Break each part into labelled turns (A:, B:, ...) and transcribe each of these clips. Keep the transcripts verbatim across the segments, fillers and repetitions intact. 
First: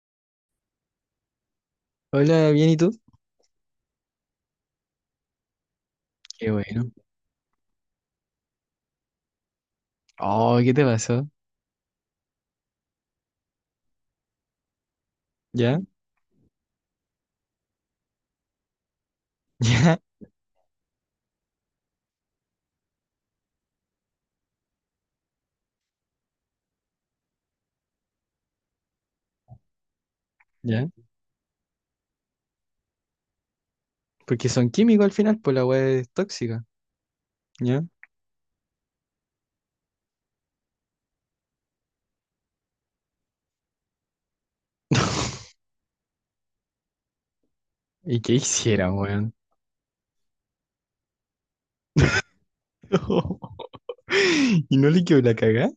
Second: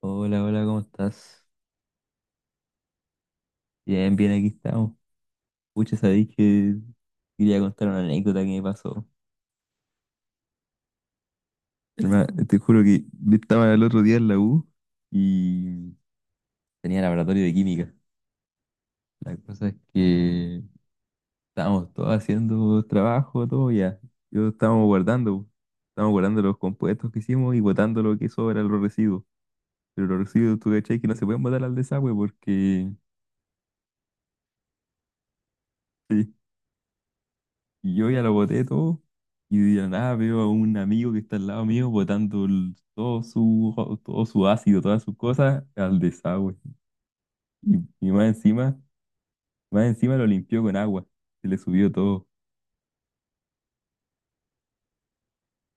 A: Hola, hola, ¿cómo estás?
B: Hola, bien, ¿y tú?
A: Bien, bien, aquí estamos. Pucha, sabéis
B: Qué
A: que
B: bueno.
A: quería contar una anécdota que me pasó.
B: Oh, ¿qué te pasó?
A: Hermano, te juro que yo estaba el otro día en la U
B: ¿Ya?
A: y tenía laboratorio de química. La cosa es
B: ¿Ya?
A: que estábamos todos haciendo trabajo, todo ya. Yo estábamos guardando, Estábamos guardando los compuestos que hicimos y botando lo que sobra, los residuos. Pero los residuos, tú
B: ¿Ya?
A: cachai, que no se pueden botar al desagüe porque.
B: Porque son químicos al final, pues la weá es tóxica. ¿Ya?
A: Y yo ya lo boté todo y de la nada veo a un amigo que está al lado mío botando el- todo su, todo su ácido, todas sus cosas al desagüe. Y, y
B: ¿Y
A: más
B: qué
A: encima,
B: hicieron, weón?
A: más encima lo limpió con agua, se le subió todo.
B: ¿Y no le quedó la cagá?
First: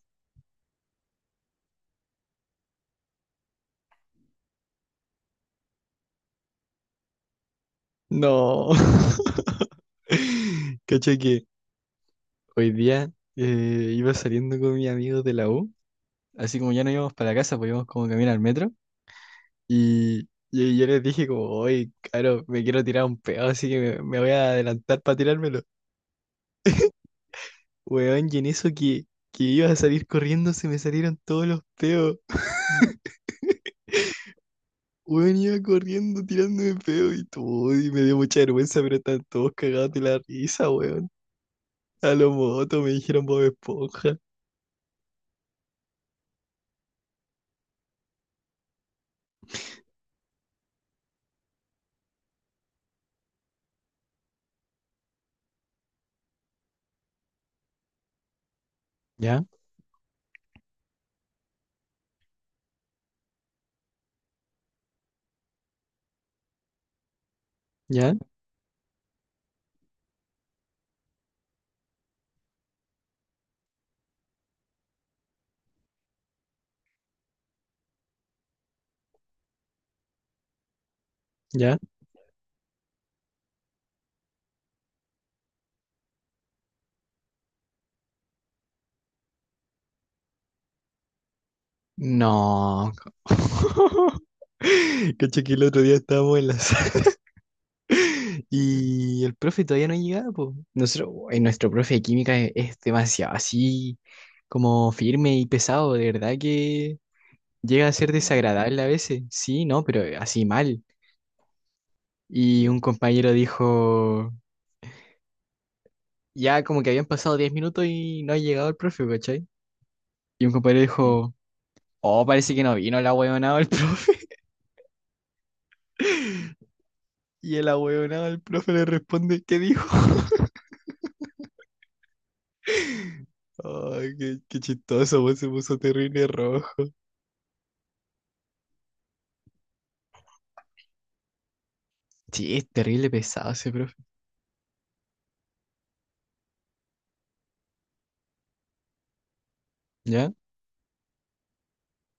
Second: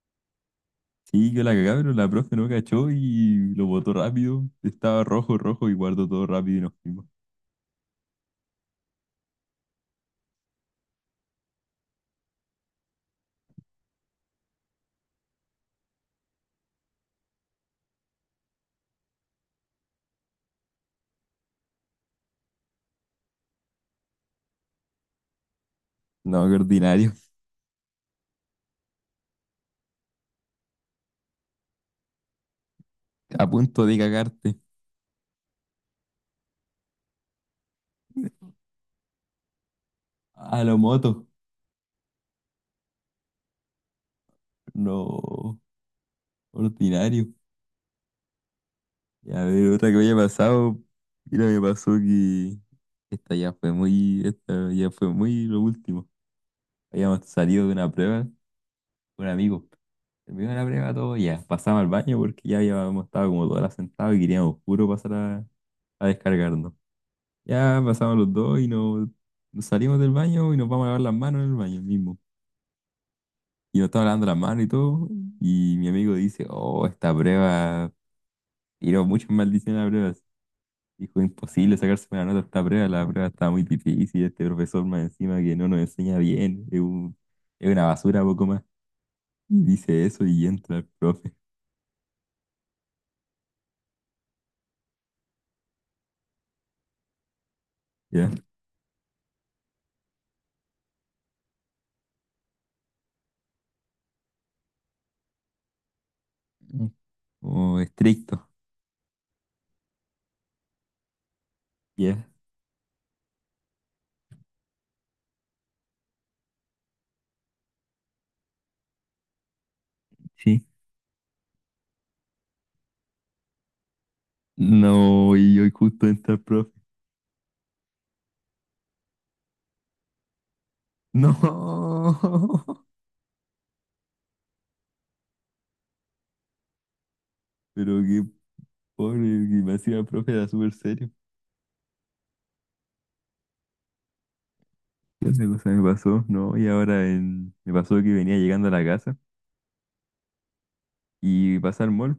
A: Sí, yo la cagaba pero la profe no cachó y lo botó rápido. Estaba rojo, rojo y guardó todo rápido y nos fuimos.
B: No. Cacha que hoy día eh, iba saliendo con mis amigos de la U, así como ya no íbamos para la casa, pues íbamos como caminar al metro, y, y yo les dije como, oye, claro, me quiero tirar un pedo, así que me, me voy a adelantar para tirármelo.
A: No, qué ordinario.
B: Weón, y en eso que, que iba a salir corriendo se me salieron todos los peos.
A: A punto de cagarte.
B: Weón, iba corriendo tirándome peos y todo, y me dio mucha vergüenza, pero están todos cagados de la
A: A
B: risa,
A: lo
B: weón.
A: moto.
B: A lo moto me dijeron Bob Esponja.
A: No, ordinario. Ya, a ver, otra que me haya pasado. Mira, me pasó que esta ya fue muy, esta ya fue muy lo último. Habíamos salido de una prueba con un
B: ¿Ya?
A: amigo. Terminó la prueba todo, ya pasamos al baño porque ya habíamos estado como todas las sentadas y queríamos puro pasar a, a descargarnos. Ya
B: ¿Ya?
A: pasamos los dos y nos, nos salimos del baño y nos vamos a lavar las manos en el baño mismo. Y nos estaba lavando las manos y todo. Y mi amigo dice, oh, esta prueba, tiró muchas maldiciones a la prueba. Dijo, imposible
B: ¿Ya?
A: sacarse una nota a esta prueba, la prueba está muy difícil, este profesor más encima que no nos enseña bien, es un- es una basura poco más. Y dice eso y entra el profe,
B: No. Caché que el otro día estábamos en la sala
A: ¿ya?
B: y el profe todavía no llegaba, po. Nosotros, uy, nuestro profe de química es, es demasiado así como firme y pesado, de verdad que
A: Como
B: llega a ser
A: estricto,
B: desagradable a veces, sí, no, pero eh, así mal.
A: ¿ya?
B: Y un compañero dijo, ya como que habían pasado diez minutos y no ha llegado el profe, ¿cachai? Y un
A: Sí.
B: compañero dijo, oh, parece que no vino el ahueonado el profe.
A: No, y hoy justo entra el profe.
B: Y el ahueonado el profe le responde, ¿qué dijo?
A: No,
B: Ay, qué, qué chistoso, vos se puso terrible rojo.
A: pero qué pobre, que me hacía el profe era súper serio.
B: Sí, es terrible pesado ese profe.
A: ¿Qué otra cosa me pasó? No, y ahora en- me pasó que venía llegando a la casa
B: ¿Ya?
A: y pasa el mall,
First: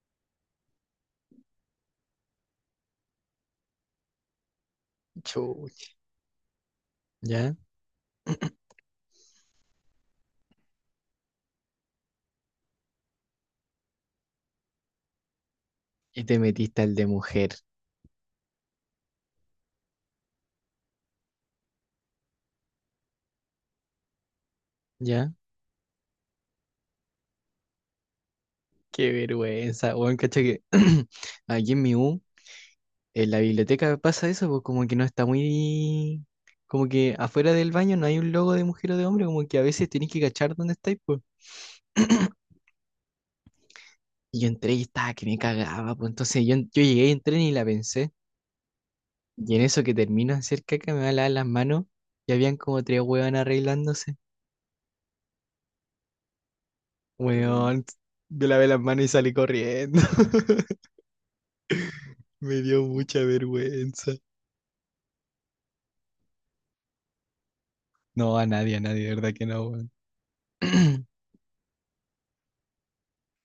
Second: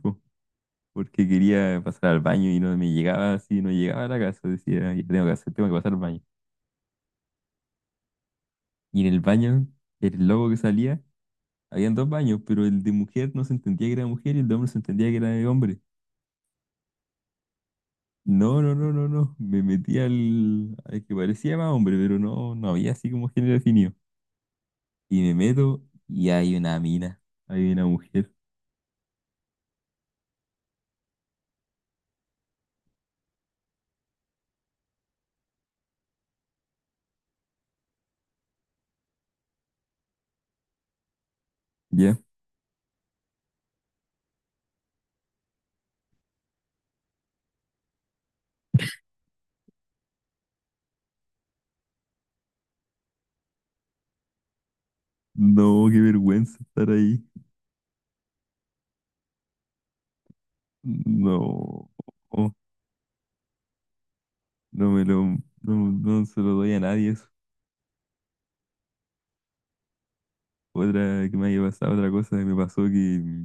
A: porque quería pasar al baño y no me llegaba así, no llegaba a la casa. Decía, ya tengo que hacer, tengo que
B: Chuch.
A: pasar al baño.
B: ¿Ya?
A: Y en el baño, el logo que salía, habían dos baños, pero el de mujer no se entendía que era mujer y el de hombre se entendía que era de hombre.
B: Y te metiste al de mujer.
A: No, no, no, no, no. Me metí al, al que parecía más hombre, pero no, no había así como género definido. Y me
B: ¿Ya?
A: meto y hay una mina, hay una mujer,
B: Qué vergüenza, weón, cacha que aquí en mi U. En la biblioteca pasa eso, pues como que no está muy... Como que afuera del baño no hay un logo de mujer o de hombre, como que a veces tenés que cachar dónde estáis, pues.
A: ¿ya?
B: Y yo entré y estaba que me cagaba, pues entonces yo, yo llegué y entré ni la pensé. Y en eso que termino de hacer caca me va a lavar las manos y habían como tres huevas arreglándose.
A: No, qué vergüenza estar ahí.
B: Huevón, yo lavé las manos y salí corriendo.
A: No,
B: Me dio mucha vergüenza.
A: no me lo, no, no se lo doy a nadie eso.
B: No, a nadie, a nadie, de verdad que no, weón.
A: Otra que me haya pasado, otra cosa que me pasó que,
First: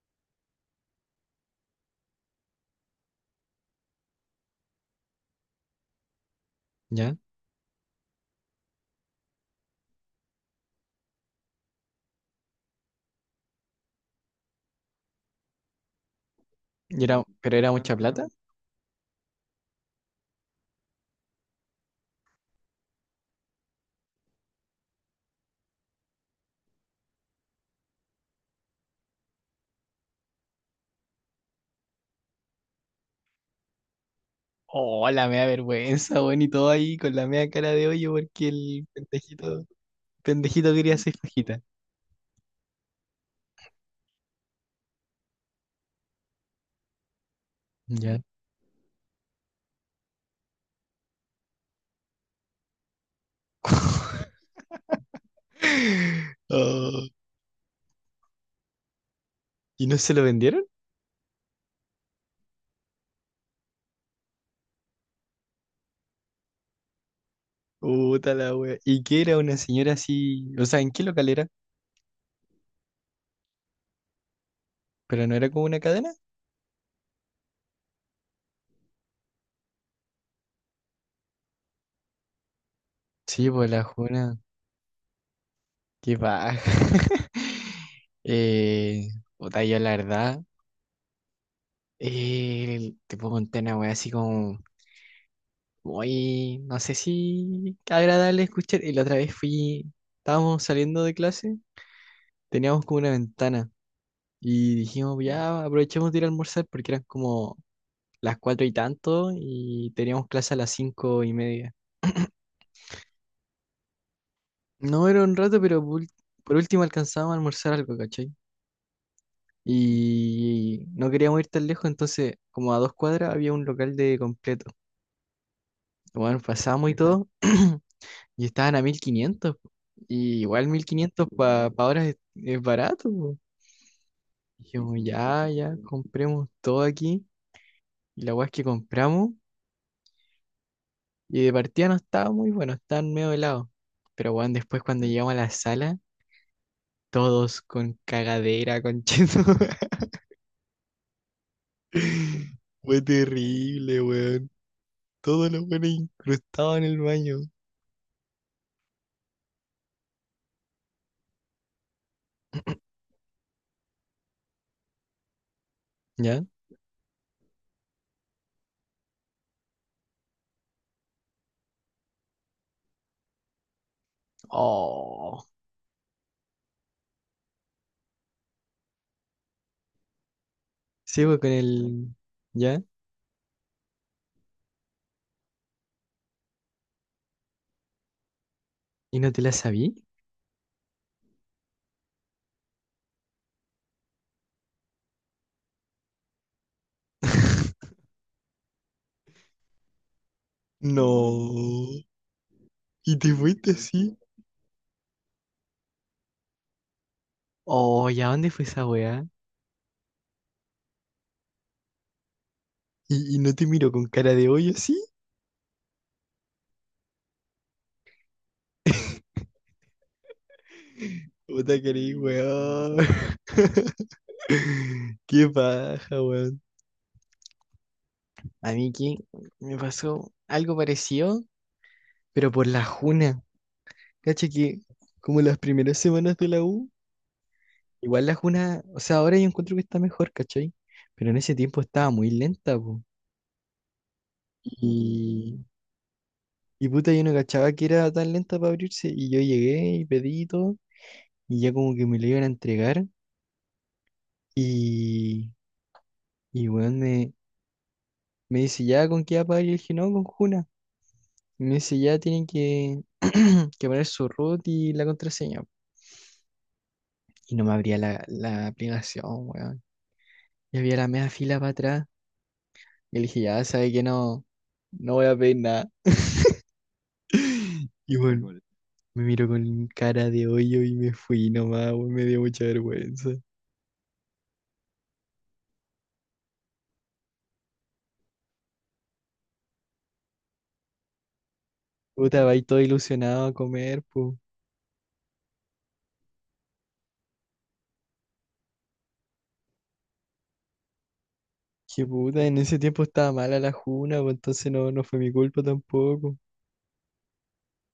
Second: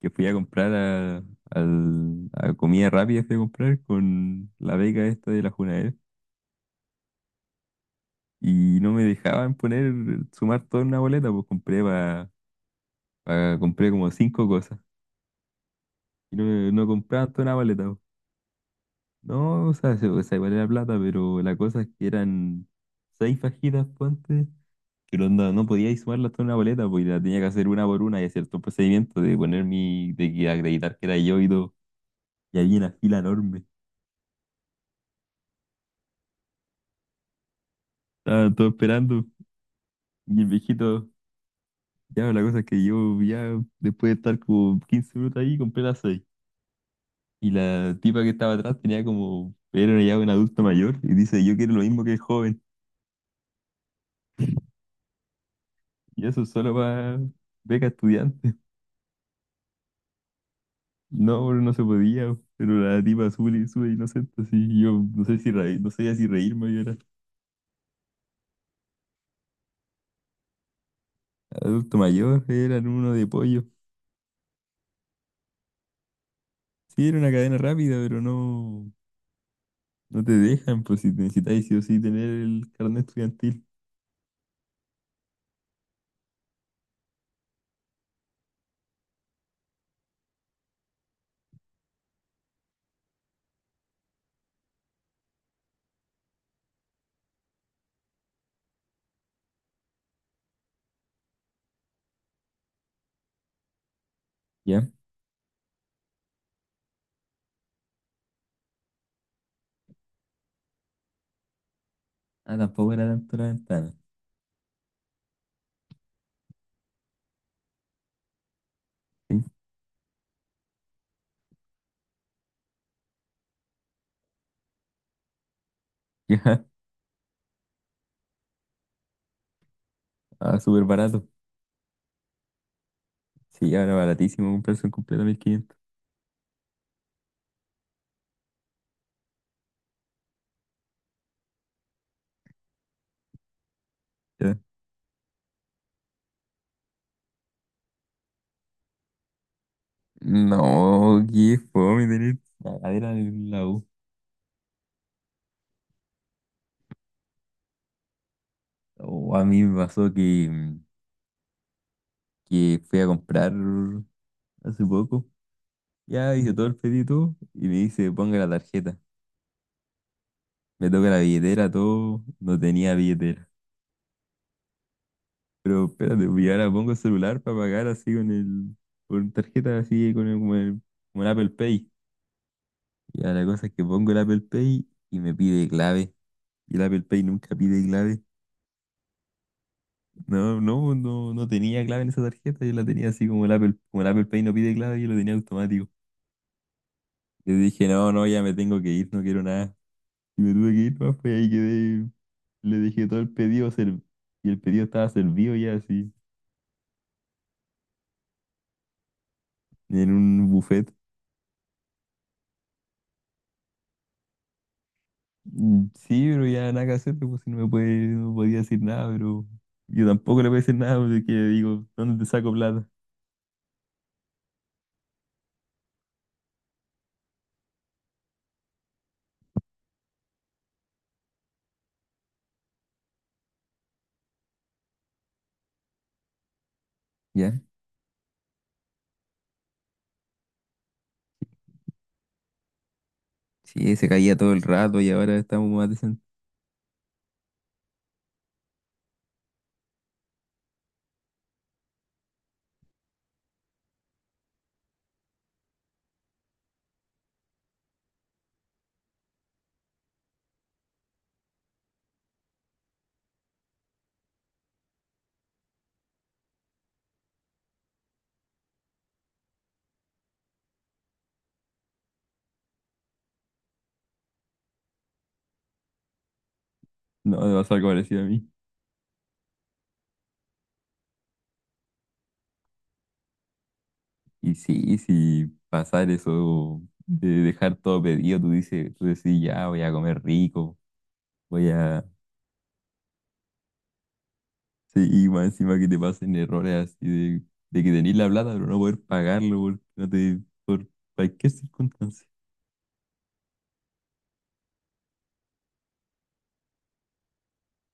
A: que fui a comprar a, al- a comida rápida, fui a comprar con la beca esta de la Junaed
B: ¿Ya?
A: y no me dejaban poner, sumar toda una boleta, pues compré pa- pa- compré como cinco cosas y no, me- no
B: Y era,
A: compraban toda una
B: pero era
A: boleta.
B: mucha
A: Pues.
B: plata.
A: No, o sea, se- o sea, igual era plata, pero la cosa es que eran seis fajitas, ponte, que no, andaba- no podía ir sumarlas toda una boleta, pues y la tenía que hacer una por una y hacer todo el procedimiento de poner mi, de que acreditar que era yo y todo. Y había una fila enorme.
B: Oh, la mea vergüenza, weón, y todo ahí con la mea cara de hoyo porque
A: Estaban todos
B: el
A: esperando.
B: pendejito,
A: Y el
B: pendejito quería
A: viejito,
B: seis fajitas.
A: ya, la cosa es que yo, ya, después de estar como quince minutos ahí, compré las seis. Y la
B: Ya.
A: tipa que estaba atrás tenía como, era ya un adulto mayor. Y dice, yo quiero lo mismo que el joven. Y eso solo
B: Oh,
A: para beca estudiante.
B: ¿y no se lo vendieron?
A: No, bro, no se podía. Pero la tipa sube, y sube inocente, así. Y yo no sé si reír, no sabía si reírme, yo era
B: Puta la wea. ¿Y qué era una señora así? O sea, ¿en qué local era?
A: adulto mayor, eran uno de pollo.
B: ¿Pero no era como una cadena?
A: Sí, era una cadena rápida, pero no. No te dejan, pues si necesitáis sí o sí tener el carnet
B: Sí,
A: estudiantil.
B: pues la juna. Qué baja. eh, Puta, yo la verdad, eh, te puedo contar una wea así como muy, no sé si agradable escuchar. Y la otra vez fui, estábamos saliendo de clase. Teníamos como una ventana y
A: ¿Ya?
B: dijimos, ya aprovechemos de ir a almorzar porque eran como las cuatro y tanto y teníamos clase a las cinco y media.
A: Ah, tampoco era tanto la ventana.
B: No era un rato, pero por, ul- por último alcanzábamos a almorzar algo, ¿cachai?
A: ¿Sí?
B: Y no queríamos ir tan lejos, entonces como a dos cuadras había un local de completo. Bueno,
A: Ya.
B: pasamos y todo y estaban a mil quinientos po. Y
A: Ah,
B: igual
A: súper
B: mil
A: barato.
B: quinientos para ahora es, es barato po.
A: Sí, ahora baratísimo comprarse un
B: Dijimos,
A: completo mil
B: ya,
A: quinientos
B: ya, compremos todo aquí. Y la weá es que compramos. Y de partida no estaba muy bueno, estaban medio helados. Pero bueno,
A: Ya.
B: después cuando llegamos a la sala, todos con cagadera, con cheto.
A: No, qué fome tener
B: Fue
A: cagadera en la U.
B: terrible, weón. Todos los buenos incrustados en el baño.
A: O a mí me pasó que, mm, que fui a comprar hace poco. Ya
B: ¿Ya?
A: hice todo el pedido y me dice, ponga la tarjeta. Me toca la billetera, todo. No tenía billetera.
B: Oh.
A: Pero espérate, pues, y ahora pongo el celular para pagar así con el, con tarjeta así, con el, como el, como
B: Sí,
A: el
B: weón,
A: Apple
B: con
A: Pay.
B: el. ¿Ya?
A: Y ahora la cosa es que pongo el Apple Pay y me pide clave. Y el Apple Pay nunca pide clave.
B: ¿Y no te la sabí?
A: No, no, no, no tenía clave en esa tarjeta, yo la tenía así como el Apple, como el Apple Pay no pide clave, yo lo tenía automático. Le dije, no, no, ya me tengo que ir, no quiero nada. Y me tuve que ir, pues pues, ahí
B: No.
A: quedé, le dejé
B: ¿Y
A: todo el
B: te
A: pedido,
B: fuiste
A: ser-
B: así?
A: y el pedido estaba servido ya así,
B: Oh, ¿y a dónde fue esa weá?
A: en un buffet.
B: ¿Y, y no te miro con cara de hoyo así?
A: Mm, sí, pero ya nada que hacer, pues si no me puede, no podía decir nada, pero yo tampoco le voy a decir nada porque
B: Puta
A: digo,
B: querí,
A: ¿dónde te saco plata?
B: weón. Qué paja, weón. A mí que me pasó algo parecido, pero por la juna. Cacha que como las primeras semanas de la U,
A: Ya,
B: igual la juna, o sea, ahora yo encuentro que está mejor, ¿cachai? Pero en ese tiempo estaba muy lenta, po.
A: sí, se caía todo el rato y ahora
B: Y,
A: estamos más decentes.
B: y puta, yo no cachaba que era tan lenta para abrirse. Y yo llegué y pedí y todo, y ya como que me lo iban a entregar. Y, y weón, me, me dice, ¿ya con qué va a pagar? Y yo dije, no, con juna. Me dice, ya tienen que, que poner su root y la contraseña. Y no me abría la, la aplicación, weón. Y había la media fila para atrás. Y le dije, ya, sabe que no, no voy a pedir nada.
A: No, me pasó algo
B: Y
A: parecido a
B: bueno,
A: mí.
B: igual, me miró con cara de hoyo y me fui nomás, weón. Me dio mucha vergüenza.
A: Y sí, sí, pasar eso de dejar todo pedido, tú dices, tú decís, ya voy a comer rico, voy a...
B: Puta, va ahí todo ilusionado a comer, pues.
A: Sí, y más encima que te pasen errores así de, de que tenés la plata, pero no poder pagarlo por, no te, por cualquier
B: Qué
A: circunstancia.
B: puta, en ese tiempo estaba mala la juna, pues entonces no, no fue mi culpa tampoco.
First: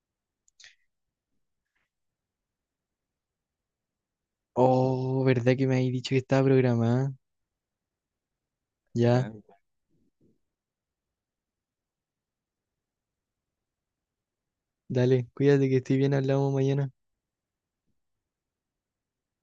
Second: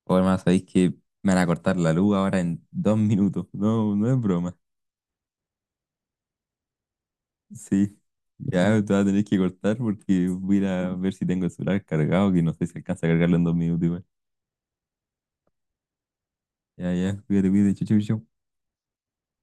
A: O además, sabéis que me van a cortar la luz ahora en dos minutos. No, no es broma.
B: Oh, ¿verdad que me habéis dicho que estaba programada?
A: Sí. Ya te vas a tener
B: Ya,
A: que
B: ya,
A: cortar porque voy a ir a ver si tengo el celular cargado, que no sé si alcanza a cargarlo en dos minutos igual.
B: dale, cuídate que estoy bien, hablamos mañana.
A: Ya, ya, cuídate, cuídate, chau, chau, chau.